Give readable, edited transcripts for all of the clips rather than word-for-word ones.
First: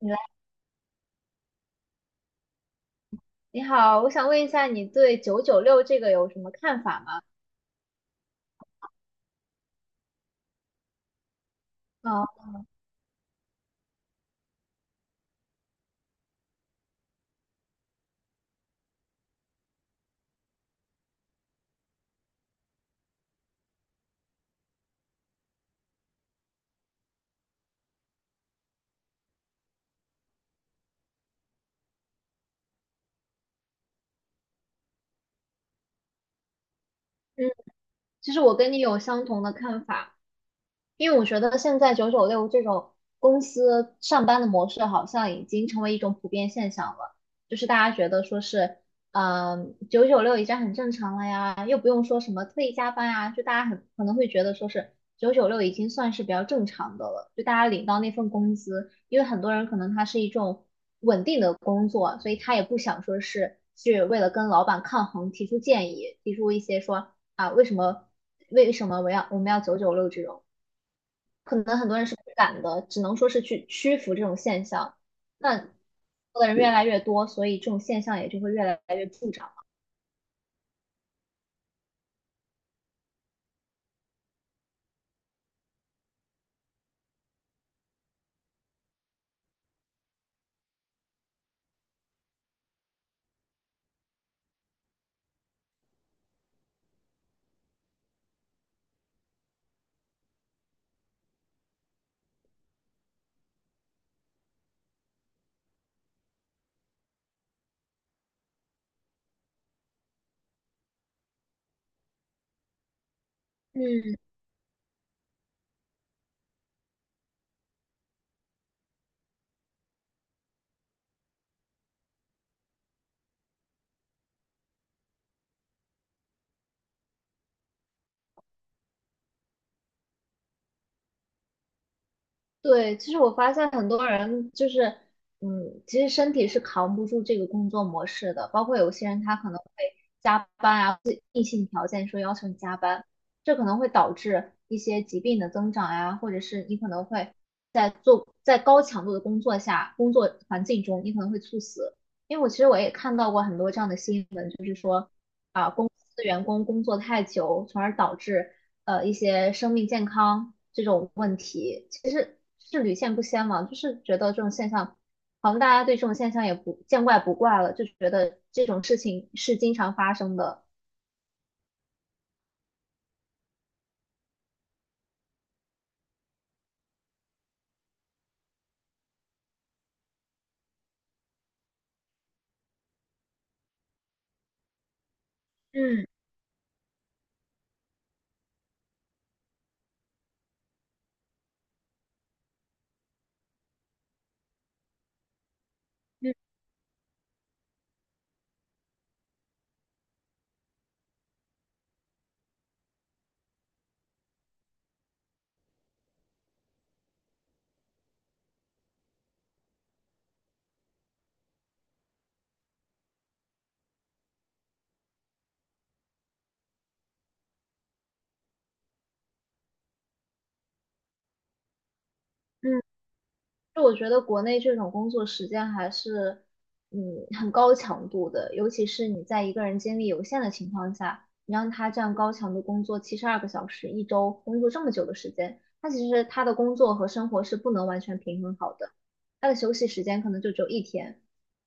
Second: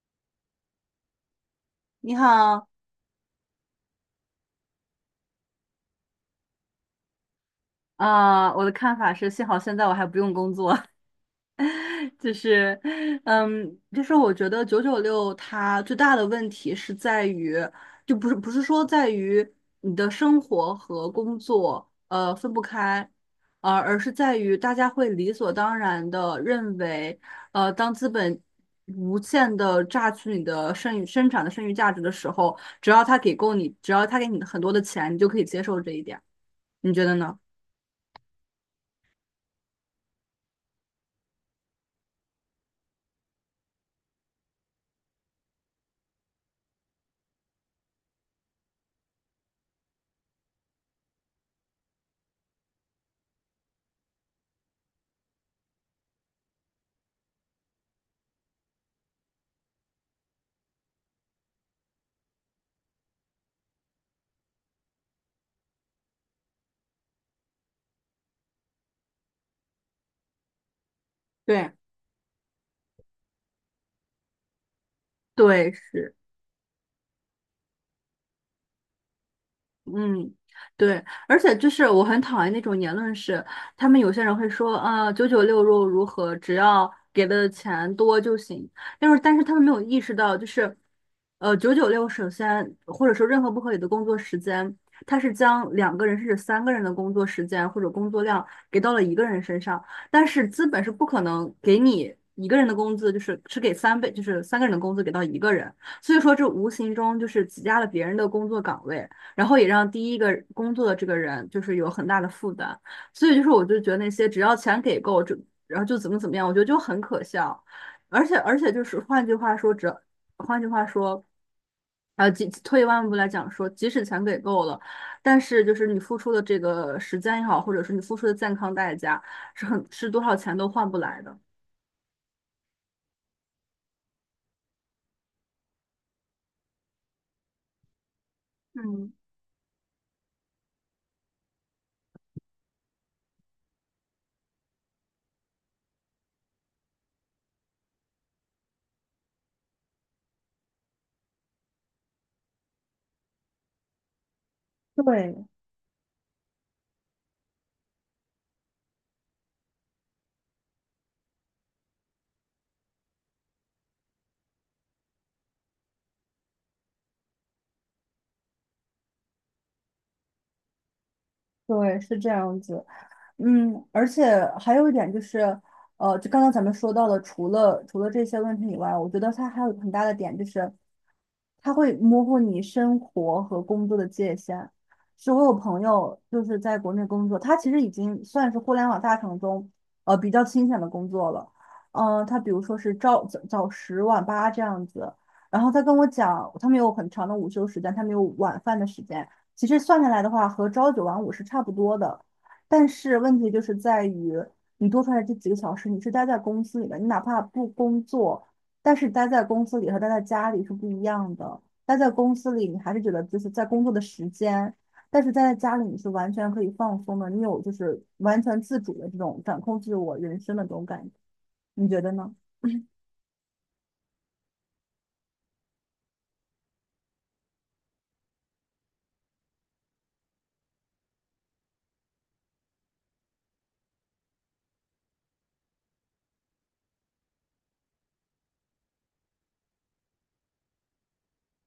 你来，你好，你好，我想问一下，你对九九六这个有什么看法吗？我的看法是，幸好现在我还不用工作，啊，就是，就是,我觉得九九六它最大的问题是在于，就不是不是说在于你的生活和工作分不开，而是在于大家会理所当然的认为，当资本无限的榨取你的剩余价值的时候，只要他给够你，只要他给你很多的钱，你就可以接受这一点，你觉得呢？嗯，其实我跟你有相同的看法，因为我觉得现在九九六这种公司上班的模式好像已经成为一种普遍现象了，就是大家觉得说是，九九六已经很正常了呀，又不用说什么特意加班啊，就大家很可能会觉得说是九九六已经算是比较正常的了，就大家领到那份工资，因为很多人可能他是一种稳定的工作，所以他也不想说是去为了跟老板抗衡提出建议，提出一些说啊为什么我们要九九六这种。可对。能很多人是不敢的，只能说是去屈服这种现象。那对，是。做的人越来越多，所以这种现象也就会越来越助长了。嗯，对，而且就是我很讨厌那种言论是，他们有些人会说，啊，九九六又如何，只要给的钱多就行。但是,他们没有意识到，就是，九九六首先或者说任何不合理的工作时间，它是将两个人甚至三个人的工作时间或者工作量给到了一个人身上，但是资本是不可能给你一个人的工资，就是只给三倍，就是三个人的工资给到一个人。所以说，这无形中就是挤压了别人的工作岗位。然后也让第一个工作的这个人就是有很大的负担，所以就是我就觉得那嗯，些只要钱给够，就然后就怎么怎么样，我觉得就很可笑，而且就是换句话说，换句话说，即退一万步来讲说，即使钱给够了，但是就是你付出的这个时间也好，或者是你付出的健康代价，是多少钱都换不来的。对，其实我发现很多人就是，其实身体是扛不住这个工作模式的，包括有些嗯，人他可能会加班啊，或者硬性条件说要求你加班，这可能会导致一些疾病的增长呀、或者是你可能会在高强度的工作下，工作环境中你可能会猝死，因为我其实我也看到过很多这样的新闻，就是说对啊，公司员工工作太久，从而导致一些生命健康这种问题，其实是屡见不鲜嘛，就是觉得这种现象，好像大家对这种现象也不见怪不怪了，就觉得这种事情是经常发生的。对，是这样子。嗯，而且还有一点就是，就刚刚咱们说到了，除了这些问题以外，我觉得它还有一个很大的点就是。它会模糊你生活和工作的界限。是我有朋嗯友就是在国内工作，他其实已经算是互联网大厂中比较清闲的工作了。他比如说是朝十晚八这样子，然后他跟我嗯讲，他们有很长的午休时间，他们有晚饭的时间。其实算下来的话，和朝九晚五是差不多的。但是问题就是在于，你多出来这几个小时，你是待在公司里的，你哪怕不工作。但是待在公司里和待在家里是不一样的。待在公司里，你还是觉得就是在工作的时间，但是待在家里，你是完全可以放松的，你有就是完全自主的这种掌控自我人生的这种感觉，你觉得呢？嗯，就我觉得国内这种工作时间还是，嗯，很高强度的，尤其是你在一个人精力有限的情况下，你让他这样高强度工作72个小时，一周工作这么久的时间，他其实他的工作和生活是不能完全平衡好的，他的休息时间可能就只有一天，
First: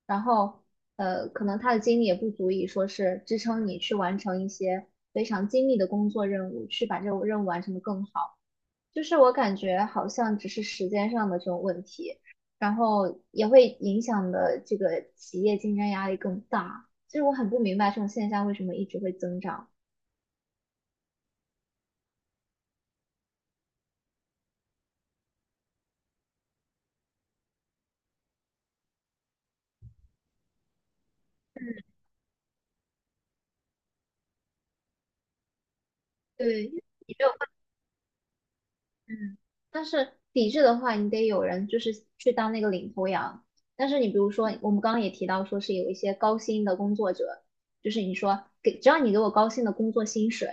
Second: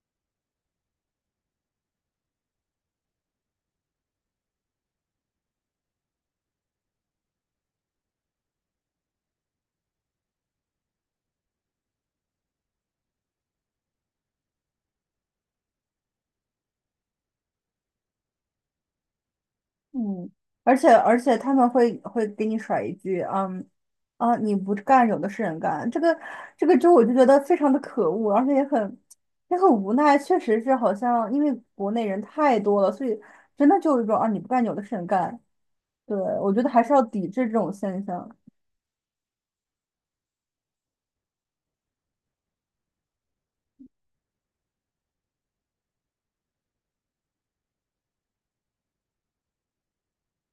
然后，可能他的精力也不足以说是支撑你去完成一些非常精密的工作任务，去把这个任务完成的更好。就是我感觉好像只是时间上的这种问题，然后也会影响的这个企业竞争压力更大。就是我很不明白这种现象为什么一直会增长。嗯，而且他们会给你甩一句，你不干，有的是人干，这个就我就觉得非常的可恶，而且也很无奈，确实是好像因为国内人太多了，所以真的就是说啊，你不干，有的是人干，对，我觉对，得还是要你没抵有制这种现象。嗯，但是抵制的话，你得有人就是去当那个领头羊。但是你比如说，我们刚刚也提到，说是有一些高薪的工作者，就是你说给只要你给我高薪的工作薪水，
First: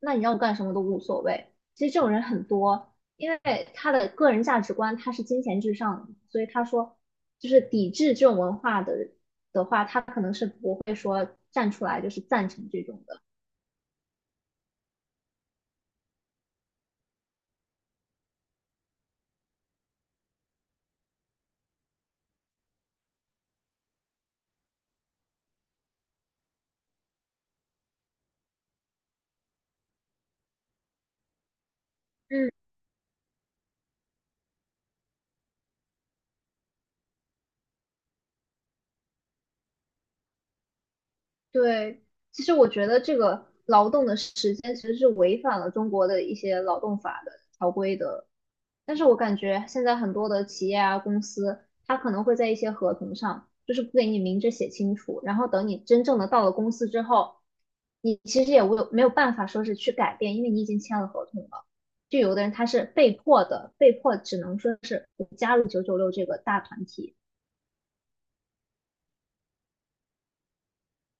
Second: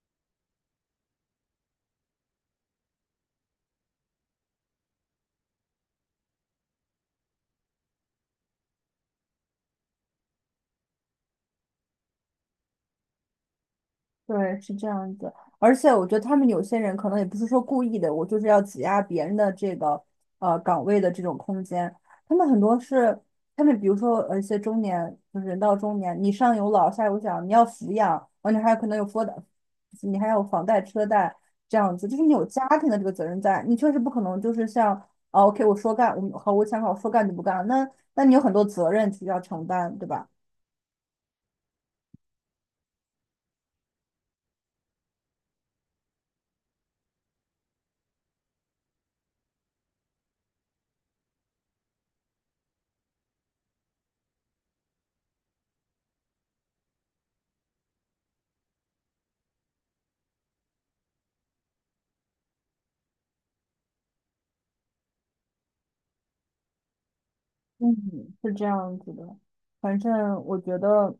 那你让我干什么都无所谓。其实这种人很多，因为他的个人价值观他是金钱至上的，所以他说就是抵制这种文化的话，他可能是不会说站出来就是赞成这种的。对，是这样子。而且我觉得他们有些人可能也不是说故意的，我就是要挤压别人的这个岗位的这种空间。他们很多是他们，比如说一些中年，就是人到中年，你上有老下有小，你要抚养，而且还有可能有房贷，你还有房贷车贷这样子，就是你有嗯。家庭的这个责任在，你确实不可能就是像啊 OK 我说干，我想好说干就不干，那那你有很多责任去要承担，对吧？对，其实我觉得这个劳动的时间其实是违反了中国的一些劳动法的条规的，但是我感觉现在很多的企业啊、公司，它可能会在一些合同上，就是不给你明着写清楚，然后等你真正的到了公司之后，你其实也无没有办法说是去改变，因为你已经签了合同了。就有的人他是被迫的，被迫只能说是我加入九九六这个大团体。嗯，是这样子的。反正我觉得，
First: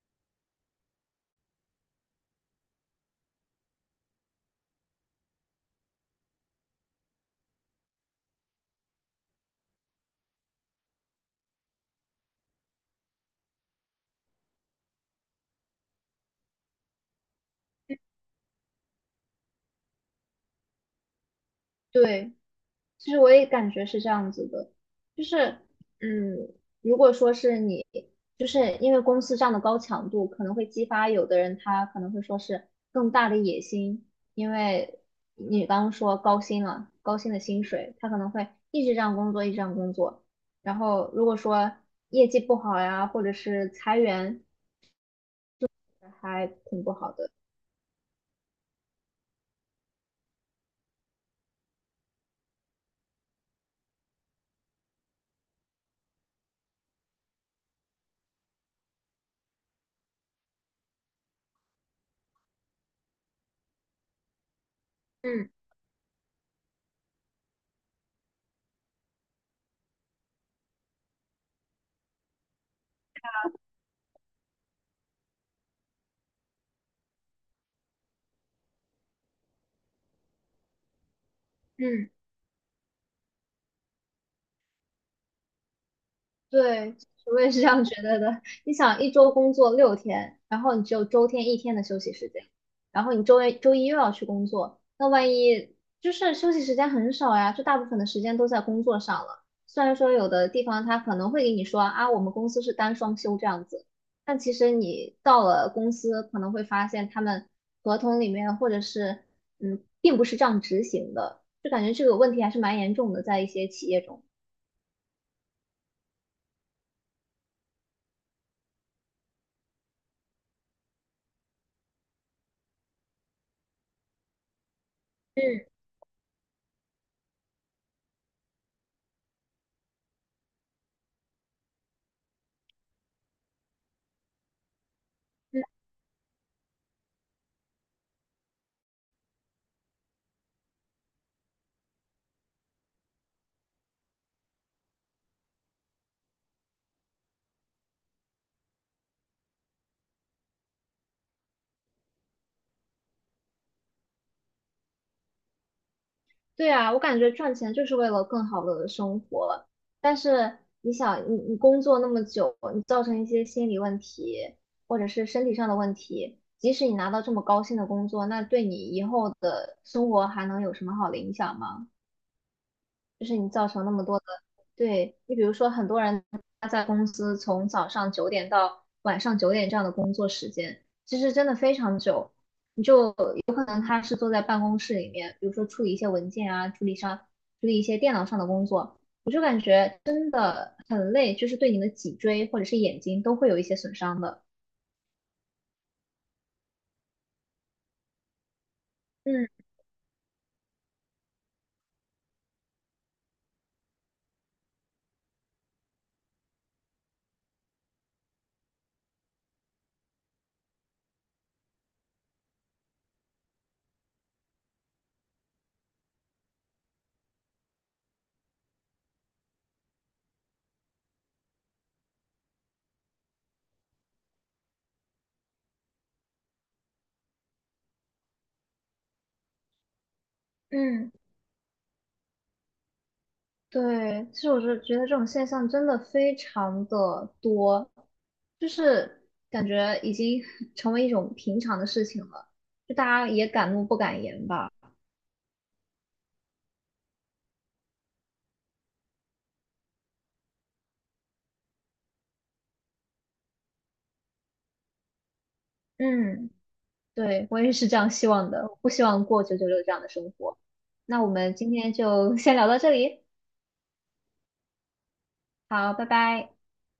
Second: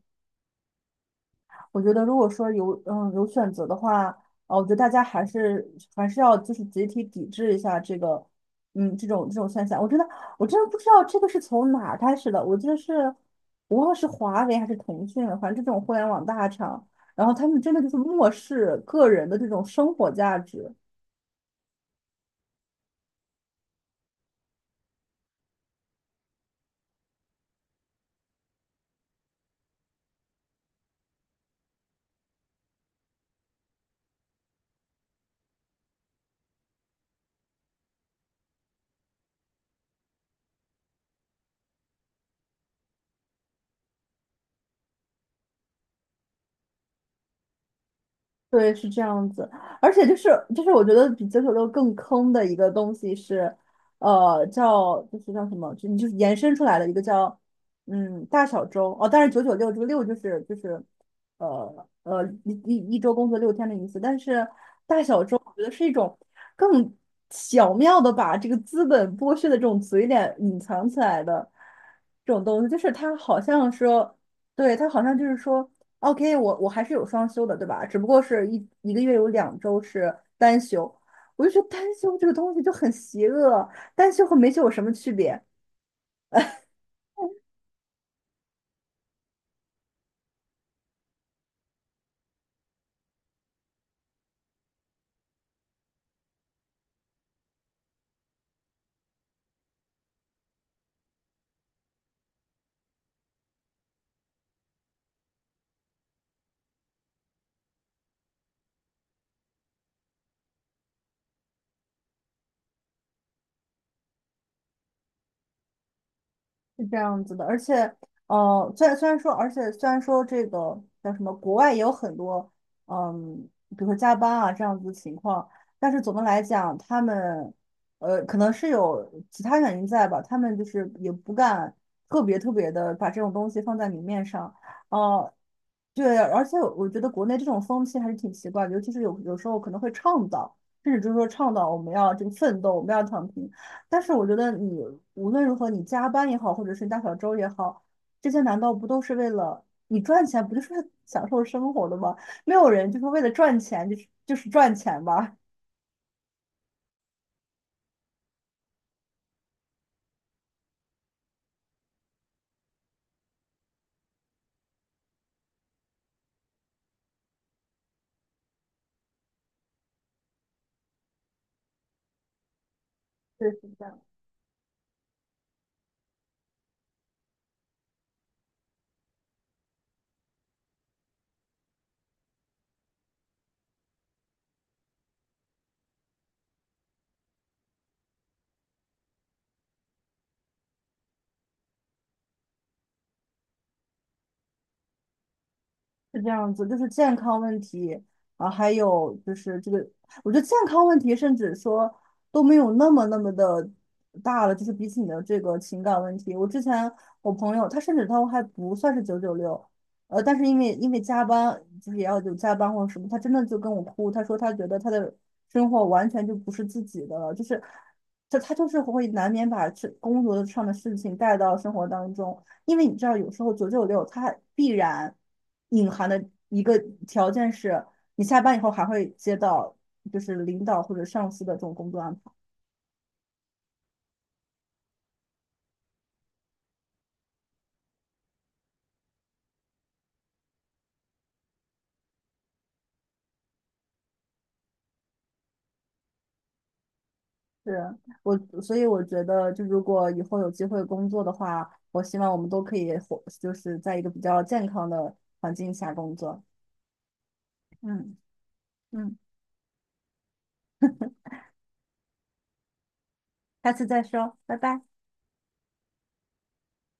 我觉得如果说有有选择的话，啊，我觉得大家还是要就是集体抵制一下这个，嗯，这种现象。我真的我真的不知道这个是从哪儿开始的。我记得是，无论是华为还是腾讯了反正这种互联网大厂，然后他们真的就是漠视个人的这种生活价值。对，其实我也感觉是这样子的，就是，嗯，如果说是你，就是因为公司这样的高强度，可能会激发有的人他可能会说是更大的野心，因为你刚刚说高薪了，高薪的薪水，他可能会一直这样工作，一直这样工作，然后如果说业绩不好呀，或者是裁员，还挺不好的。对，是这样子，而且,我觉得比九九六更坑的一个东西是，叫就是叫什么，就你就是延伸出来的一个叫大小周哦，但是九九六这个六就是一周工作六天的意思，但是大小周嗯我觉得是一种更巧妙的把这个资本剥削的这种嘴脸隐藏起来的这种东西，就是它好像说。对，他好像就是说，OK，我还是有双休的，对吧？只不过是一个月有两周是单休，我就觉得单嗯。休这个东西就很邪恶，单休和没休有什么区别？对，我也是这样觉得的。你想，一周工作6天，然后你只有周天一天的休息时间，然后你周一又要去工作，那万一就是休息时间很少呀，就大部分的时间都在工作上了。虽然说有的地方他可能会给你说啊，我们公司是单双休这样子，但其实你到了公司可能会发现他们合同里面或者是并不是这样执行的，就感觉这个问题还是蛮严重的，在一些企业中。是这样子的，而且，虽然说这个叫什么，国外也有很多，嗯，比如说加班啊这样子的情况，嗯但是总的来讲，他们，可能是有其他原因在吧，他们就是也不敢特别的把这种东西放在明面上，呃，对，而且我觉得国内这种风气还是挺奇怪的，尤其是有时候可能会倡导，甚至就是说倡导我们要这个奋斗，我们要躺平。但是我觉得你无论如何，你加班也好，或者是大小周也好，这些难道不都是为了你赚钱，不就是为了享受生活的吗？没有人就是为了赚钱，就是赚钱吧。对啊，我感觉赚钱就是为了更好的生活，但是你想，你工作那么久，你造成一些心理问题或者是身体上的问题，即使你拿到这么高薪的工作，那对你以后的生活还能有什么好的影响吗？就是 你对，是造这成那样么多的，对，你比如说很多人他在公司从早上9点到晚上9点这样的工作时间，其实真的非常久，你就能他是坐在办公室里面，比如说处理一些文件啊，处理一些电脑上的工作，我就感觉真的很累，就是对你的脊椎或者是眼睛都会有一些损伤的。是这样子，就是健康问题，啊，还有就嗯是这个，我觉得健康问题甚至说都没有那么的大了，就是比起你的这个情感问题，我之前我朋友他甚至他还不算是九九六，但是因为加班，就是也要有加班或者什么，他真的就跟我哭，他说他觉得他的生活完全就不是自己的了，就是他就是会难免把这工作上的事情带到生活当中。因为你知道，有时候九九六它必然隐含的一个条件是，你下班以后还会接到就是领导或者嗯，上司的这种工作安排。对，其实我是觉得这种现象真的非常的多，就是感觉已经 成为一种平常的事情了，就大家也敢怒不敢言吧。是我，所以我觉得，就如果以后有机会工作的话，我希望我们都可以活，就是在一个比较健康的环境下工作。嗯。对，我也是这样嗯希望的，不希嗯，望过九九六这样的生活。那我们今天就先聊到这里，下次再说，拜拜。好，拜拜。